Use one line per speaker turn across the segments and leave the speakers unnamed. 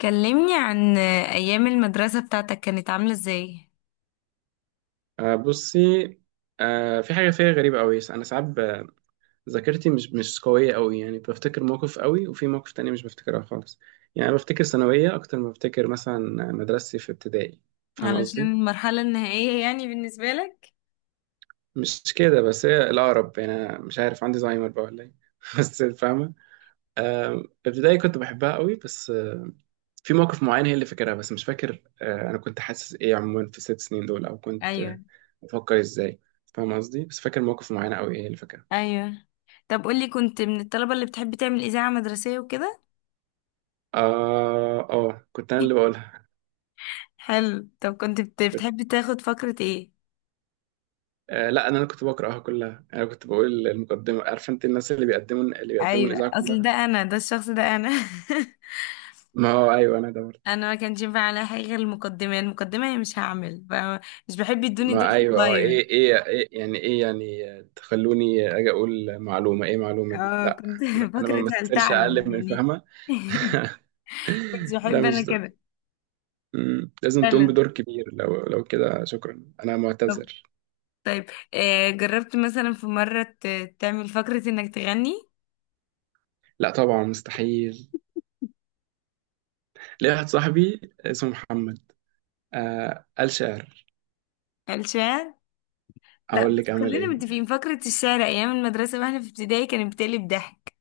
كلمني عن أيام المدرسة بتاعتك كانت عاملة ازاي؟
بصي. في حاجة فيها غريبة أوي. أنا ساعات ذاكرتي مش قوية أوي، يعني بفتكر موقف أوي وفي موقف تاني مش بفتكرها خالص. يعني أنا بفتكر ثانوية أكتر ما بفتكر مثلا مدرستي في ابتدائي. فاهم
علشان
قصدي؟
المرحلة النهائية يعني بالنسبة لك؟
مش كده، بس هي الأقرب، يعني أنا مش عارف عندي زهايمر بقى ولا إيه. بس فاهمة. ابتدائي كنت بحبها أوي، بس في موقف معين هي اللي فاكرها، بس مش فاكر. أنا كنت حاسس إيه عموما في ال6 سنين دول، أو كنت
أيوه،
بفكر إزاي. فاهم قصدي؟ بس فاكر موقف معين أوي هي اللي فاكرها.
أيوه. طب قولي، كنت من الطلبة اللي بتحب تعمل إذاعة مدرسية وكده؟
اه اه، كنت انا اللي بقولها.
حلو. طب كنت
كنت...
بتحب تاخد فقرة ايه؟
لا، انا اللي كنت بقراها كلها. انا كنت بقول المقدمه، عارف انت، الناس اللي بيقدموا اللي بيقدموا
أيوه،
الاذاعه
أصل ده
كلها.
أنا، ده الشخص ده أنا.
ما هو ايوه، انا دورت.
أنا ما كانش ينفع على حاجة غير المقدمة، المقدمة هي، مش هعمل مش بحب يدوني دور
ما ايوه، اه،
صغير.
ايه ايه ايه يعني، ايه يعني تخلوني اجي اقول معلومه، ايه معلومه دي،
اه
لا.
كنت
انا ما
فقرة هل
بمثلش
تعلم
اقل من
يعني.
فهمه.
كنت
ده
بحب أنا
مش ده.
كده.
لازم
حلو.
تقوم بدور كبير، لو كده شكرا انا معتذر.
طيب جربت مثلا في مرة تعمل فقرة انك تغني؟
لا طبعا مستحيل. ليه، واحد صاحبي اسمه محمد، آه قال شعر.
الشعر؟ لا
اقول
بس
لك عمل
خلينا
ايه.
متفقين، فقرة الشعر ايام المدرسة واحنا في ابتدائي كانت بتقلب ضحك.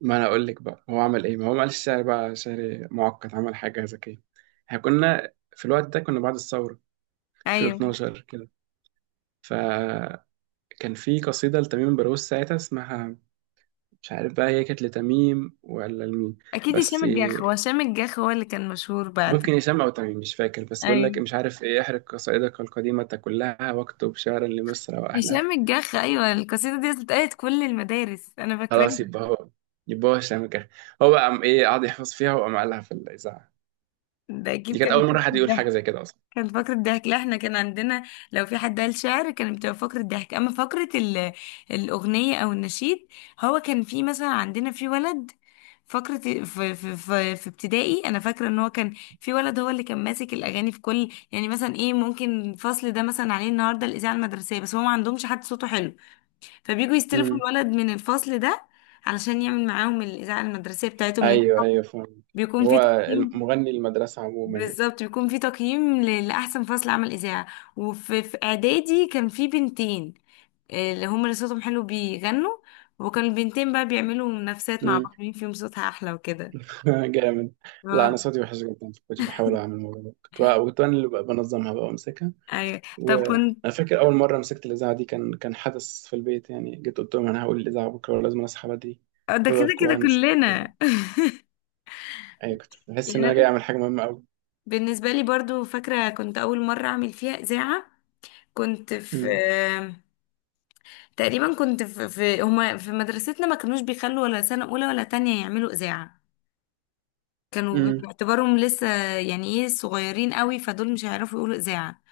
ما انا اقول لك بقى هو عمل ايه، ما هو ما قالش سعر بقى، سعر معقد، عمل حاجه ذكيه. احنا كنا في الوقت ده كنا بعد الثوره،
ايوه،
2012 كده. فكان في قصيده لتميم بروز ساعتها اسمها، مش عارف بقى هي كانت لتميم ولا لمين،
اكيد هشام
بس
الجاخ، هو هشام الجاخ هو اللي كان مشهور بعد.
ممكن هشام او تميم، مش فاكر، بس بقول لك،
ايوه
مش عارف ايه، احرق قصائدك القديمه كلها واكتب شعرا لمصر واهلها.
هشام الجاخ، ايوه. القصيدة دي اتقالت كل المدارس، انا فاكراها.
خلاص يبقى هو، هشام كده. هو بقى قام ايه، قعد يحفظ فيها وقام قالها في الاذاعه.
ده
دي
اكيد
كانت
كان
اول مره حد
بتقلب
يقول حاجه
ضحك.
زي كده اصلا.
كان فقرة ضحك. لا احنا كان عندنا، لو في حد قال شعر كانت بتبقى فقرة ضحك، اما فقرة الأغنية او النشيد. هو كان في مثلا عندنا في ولد فقرة في ابتدائي. انا فاكرة ان هو كان في ولد هو اللي كان ماسك الاغاني في كل، يعني مثلا ايه، ممكن الفصل ده مثلا عليه النهارده الاذاعة المدرسية بس هو ما عندهمش حد صوته حلو، فبييجوا يستلفوا
امم.
الولد من الفصل ده علشان يعمل معاهم الاذاعة المدرسية بتاعتهم، لان
ايوه ايوه فاهم.
بيكون في
هو
تقييم.
مغني المدرسه عموما يعني.
بالظبط، بيكون في تقييم لأحسن فصل عمل إذاعة. وفي إعدادي كان في بنتين، اللي هم اللي صوتهم حلو بيغنوا. وكان البنتين بقى بيعملوا منافسات مع
امم.
بعض، مين فيهم صوتها أحلى وكده.
جامد. لا
اه.
انا صوتي وحش جدا، كنت بحاول اعمل الموضوع ده، كنت انا اللي بقى بنظمها بقى وامسكها.
أيوة. طب
وانا
كنت
فاكر اول مره مسكت الاذاعه دي، كان حدث في البيت يعني، جيت قلت لهم انا هقول الاذاعه بكره ولازم اصحى بدري.
ده
خدوا
كده
بالكم
كده
بقى انا صحيت بدري.
كلنا.
ايوه كنت بحس
يعني
ان انا
أنا،
جاي اعمل حاجه مهمه قوي.
بالنسبة لي برضو فاكرة كنت أول مرة أعمل فيها إذاعة، كنت في
امم.
تقريبا كنت في, في هما في مدرستنا ما كانوش بيخلوا ولا سنة أولى ولا تانية يعملوا إذاعة. كانوا
امم.
باعتبارهم لسه، يعني ايه، صغيرين قوي فدول مش هيعرفوا يقولوا اذاعه.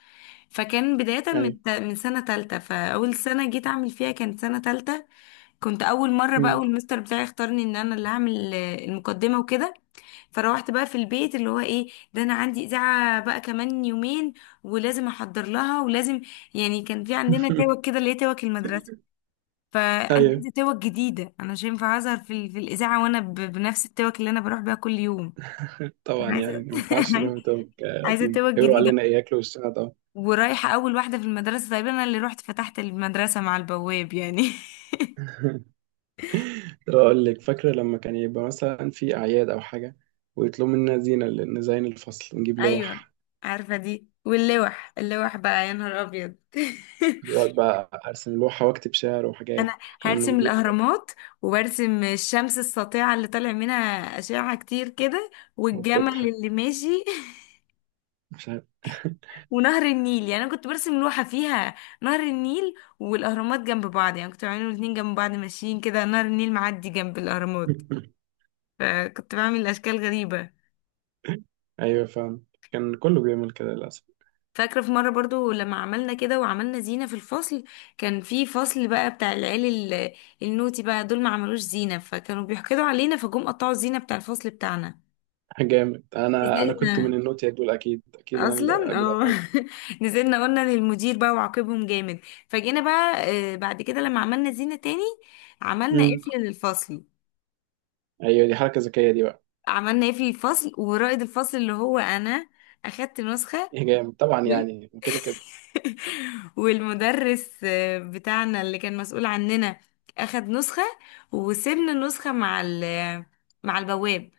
فكان بدايه
ايوه.
من من سنه تالتة، فاول سنه جيت اعمل فيها كانت سنه تالتة. كنت اول مره بقى،
امم.
والمستر بتاعي اختارني ان انا اللي هعمل المقدمه وكده. فروحت بقى في البيت اللي هو ايه ده، انا عندي اذاعه بقى كمان يومين ولازم احضر لها ولازم، يعني كان في عندنا توك كده اللي هي توك المدرسه، فانا
ايوه
عايزه توك جديده. انا مش هينفع اظهر في الاذاعه وانا بنفس التوك اللي انا بروح بيها كل يوم.
طبعا،
أنا
يعني
عايزه
ما ينفعش نروح بتوع
عايزه
قديم،
توك
هيقولوا
جديده.
علينا ايه، ياكلوا وشنا طبعا.
ورايحه اول واحده في المدرسه، تقريبا انا اللي رحت فتحت المدرسه مع البواب يعني.
اقول لك، فاكره لما كان يبقى مثلا في اعياد او حاجه، ويطلبوا منا زينه نزين الفصل ونجيب
ايوه
لوح.
عارفه دي. واللوح، اللوح بقى يا نهار ابيض.
كنت بقعد بقى ارسم لوحه واكتب شعر وحاجات.
انا
كنا
هرسم
بنجيب.
الاهرامات وبرسم الشمس الساطعه اللي طالع منها اشعه كتير كده، والجمل
وبتضحك.
اللي ماشي.
مش عارف.
ونهر النيل، يعني انا كنت برسم لوحه فيها نهر النيل والاهرامات جنب بعض، يعني كنت بعملهم الاتنين جنب بعض ماشيين كده، نهر النيل معدي جنب الاهرامات، فكنت بعمل اشكال غريبه.
ايوه فاهم، كان كله بيعمل كده للاسف.
فاكره في مره برضو لما عملنا كده وعملنا زينه في الفصل، كان في فصل بقى بتاع العيال، ال- النوتي بقى دول ما عملوش زينه فكانوا بيحقدوا علينا فجم قطعوا الزينه بتاع الفصل بتاعنا.
جامد. انا كنت من
نزلنا
النوتيا دول، اكيد اكيد، انا
اصلا،
اللي اجي
اه.
اطلع.
نزلنا قلنا للمدير بقى وعاقبهم جامد. فجينا بقى بعد كده لما عملنا زينه تاني عملنا
امم.
قفل للفصل.
ايوه، دي حركه ذكيه دي بقى.
عملنا قفل الفصل ورائد الفصل اللي هو انا، اخدت نسخه.
إيه جامد طبعا، يعني كده كده.
والمدرس بتاعنا اللي كان مسؤول عننا اخد نسخة، وسيبنا النسخة مع ال مع البواب.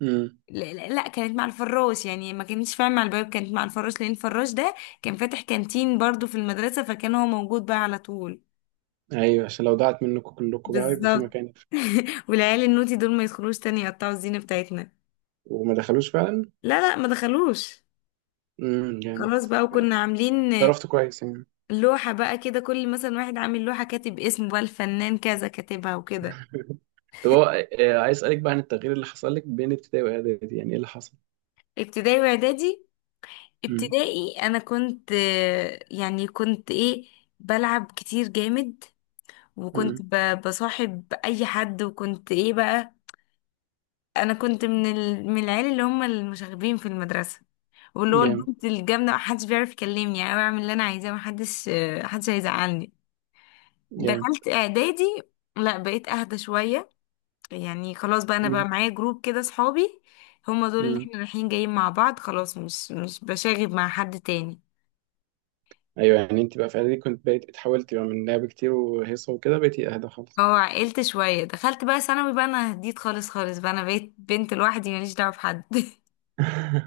امم.
لا, لا لا، كانت مع الفراش. يعني ما كانتش، فاهم، مع البواب كانت مع الفراش، لان الفراش ده كان فاتح كانتين برضو في المدرسة فكان هو موجود بقى على طول.
ايوه، عشان لو ضاعت منكم كلكم بقى يبقى في
بالظبط.
مكان.
والعيال النوتي دول ما يدخلوش تاني يقطعوا الزينة بتاعتنا.
وما دخلوش فعلا.
لا لا، ما دخلوش.
جامد.
خلاص بقى. وكنا عاملين
عرفت كويس يعني.
لوحة بقى كده، كل مثلا واحد عامل لوحة كاتب اسمه بقى الفنان كذا كاتبها وكده.
طب هو، عايز اسالك بقى عن التغيير اللي حصل لك بين ابتدائي واعدادي، يعني ايه اللي حصل.
ابتدائي واعدادي.
امم.
ابتدائي انا كنت يعني كنت ايه، بلعب كتير جامد، وكنت
امم.
بصاحب اي حد، وكنت ايه بقى، انا كنت من من العيال اللي هم المشاغبين في المدرسه، واللي هو
جامد
البنت الجامده محدش بيعرف يكلمني يعني، انا بعمل اللي انا عايزاه، محدش هيزعلني.
جامد.
دخلت اعدادي، لا بقيت اهدى شويه، يعني خلاص بقى انا بقى
امم.
معايا جروب كده صحابي، هما دول اللي
امم.
احنا رايحين جايين مع بعض خلاص، مش بشاغب مع حد تاني.
ايوه، يعني انت بقى في اعدادي كنت بقيت اتحولت بقى من لعب كتير وهيصه وكده بقيتي اهدى خالص.
اه عقلت شوية. دخلت بقى ثانوي، بقى انا هديت خالص خالص، بقى انا بقيت بنت لوحدي ماليش دعوة بحد.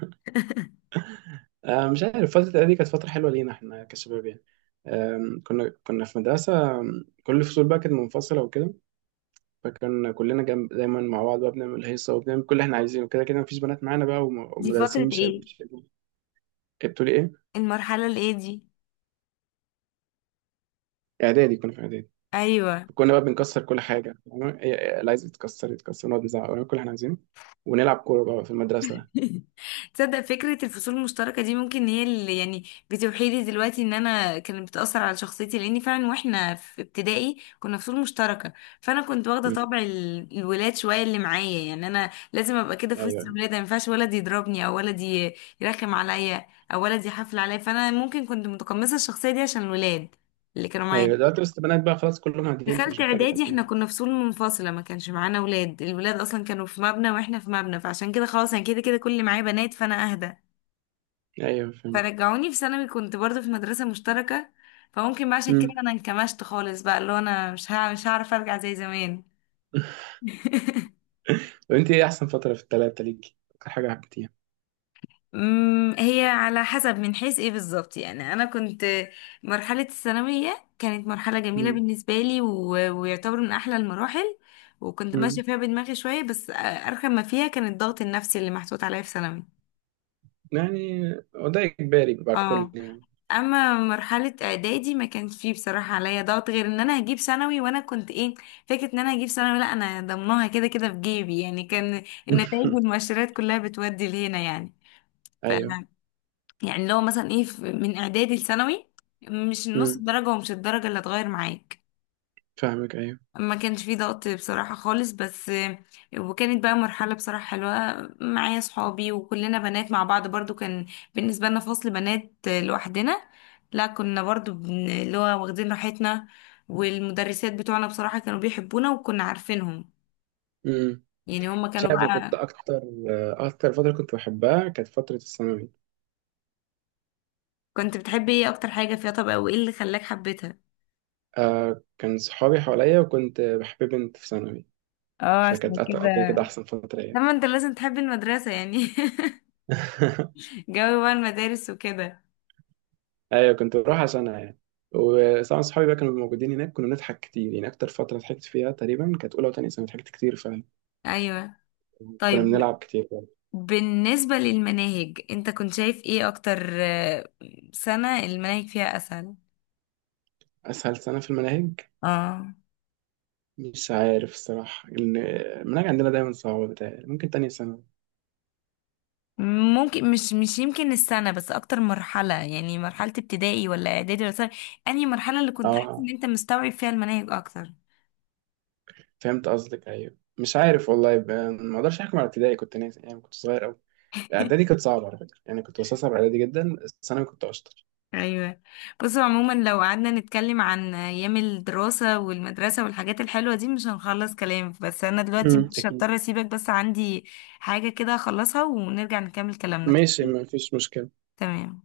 آه مش عارف، فتره اعدادي كانت فتره حلوه لينا احنا كشباب يعني. كنا في مدرسه، كل الفصول بقى كانت منفصله وكده. فكان كلنا جنب دايما مع بعض بقى، بنعمل هيصه وبنعمل كل اللي احنا عايزينه، كده كده مفيش بنات معانا بقى.
دي
والمدرسين
فترة
مش هيبقوا
ايه؟
مش هيبقوا- إيه، بتقولي ايه؟
المرحلة الايه دي؟
اعدادي، كنا في اعدادي.
ايوه.
كنا بقى بنكسر كل حاجه، فاهمة؟ إيه- إيه، اللي عايز يتكسر يتكسر، نقعد نزعق ونعمل كل اللي احنا عايزينه، ونلعب كوره بقى في المدرسه.
تصدق فكرة الفصول المشتركة دي ممكن هي اللي، يعني، بتوحي لي دلوقتي ان انا كانت بتأثر على شخصيتي، لاني فعلا واحنا في ابتدائي كنا فصول مشتركة، فانا كنت واخدة
مم.
طبع الولاد شوية اللي معايا، يعني انا لازم ابقى كده في وسط
ايوه.
الولاد، ما ينفعش ولد يضربني او ولد يرخم عليا، او ولد يحفل عليا، فانا ممكن كنت متقمصة الشخصية دي عشان الولاد اللي كانوا
ايوه
معايا.
دلوقتي بس البنات بقى خلاص كلهم عاديين،
دخلت
فمش محتاجه
اعدادي
تعمل
احنا
حاجه.
كنا فصول منفصله، ما كانش معانا ولاد، الولاد اصلا كانوا في مبنى واحنا في مبنى، فعشان كده خلاص انا كده كده كل اللي معايا بنات، فانا اهدى.
ايوه فهمت.
فرجعوني في ثانوي كنت برضو في مدرسة مشتركة، فممكن بقى عشان
مم.
كده انا انكمشت خالص بقى، اللي هو انا مش هعرف ارجع زي زمان.
طب انت ايه احسن فتره في الثلاثه ليكي، اكتر حاجه حبيتيها؟
هي على حسب من حيث ايه بالظبط، يعني انا كنت، مرحلة الثانوية كانت مرحلة جميلة
مم.
بالنسبة لي، و... ويعتبر من احلى المراحل، وكنت ماشية
مم.
فيها بدماغي شوية، بس ارخم ما فيها كان الضغط النفسي اللي محطوط عليا في ثانوي.
يعني هو ده اجباري بقى الكل
اه.
يعني.
اما مرحله اعدادي ما كانش فيه بصراحه عليا ضغط، غير ان انا هجيب ثانوي، وانا كنت ايه، فكره ان انا هجيب ثانوي، لا انا ضمناها كده كده في جيبي يعني، كان النتائج والمؤشرات كلها بتودي لهنا يعني. ف
ايوه.
يعني لو مثلا ايه من اعدادي لثانوي، مش النص
مم.
الدرجه ومش الدرجه اللي هتغير معاك.
فاهمك ايوه.
ما كانش فيه ضغط بصراحة خالص بس. وكانت بقى مرحلة بصراحة حلوة، معايا صحابي وكلنا بنات مع بعض برضو، كان بالنسبة لنا فصل بنات لوحدنا، لا كنا برضو اللي هو واخدين راحتنا، والمدرسات بتوعنا بصراحة كانوا بيحبونا وكنا عارفينهم،
مم.
يعني هما
مش
كانوا
عارف، انا كنت
بقى.
اكتر فتره كنت بحبها كانت فتره الثانوي.
كنت بتحبي ايه اكتر حاجة فيها؟ طب او ايه اللي خلاك حبيتها؟
آه كان صحابي حواليا وكنت بحب بنت في ثانوي،
اه
فكانت
عشان
كده كده
كده.
أحسن فترة يعني.
طبعا انت لازم تحبي المدرسة يعني. جو بقى المدارس وكده.
أيوة كنت بروح عشانها يعني. وطبعا صحابي بقى كانوا موجودين هناك، كنا بنضحك كتير يعني، أكتر فترة ضحكت فيها تقريبا كانت أولى وتانية سنة، ضحكت كتير فعلا.
ايوه
كنا
طيب.
بنلعب كتير برضه.
بالنسبة للمناهج، انت كنت شايف ايه اكتر، سنة المناهج فيها اسهل؟
أسهل سنة في المناهج،
اه
مش عارف الصراحة، إن المناهج عندنا دايما صعبة، بتاعي ممكن تانية سنة.
ممكن. مش يمكن السنة بس، اكتر مرحلة يعني، مرحلة ابتدائي ولا اعدادي ولا ثانوي، انهي مرحلة اللي كنت حاسس ان
أه
انت مستوعب فيها المناهج اكتر؟
فهمت قصدك، أيوة مش عارف والله، يبقى ما أقدرش أحكم على ابتدائي، كنت ناسي يعني، كنت صغير أوي. اعدادي كانت صعبه على فكره يعني، كنت بستصعب اعدادي جدا، الثانوي كنت اشطر.
ايوه. بص عموما لو قعدنا نتكلم عن ايام الدراسة والمدرسة والحاجات الحلوة دي مش هنخلص كلام، بس انا دلوقتي مش
اكيد.
هضطر اسيبك، بس عندي حاجة كده اخلصها ونرجع نكمل كلامنا
ماشي
تاني.
ما فيش مشكله.
تمام.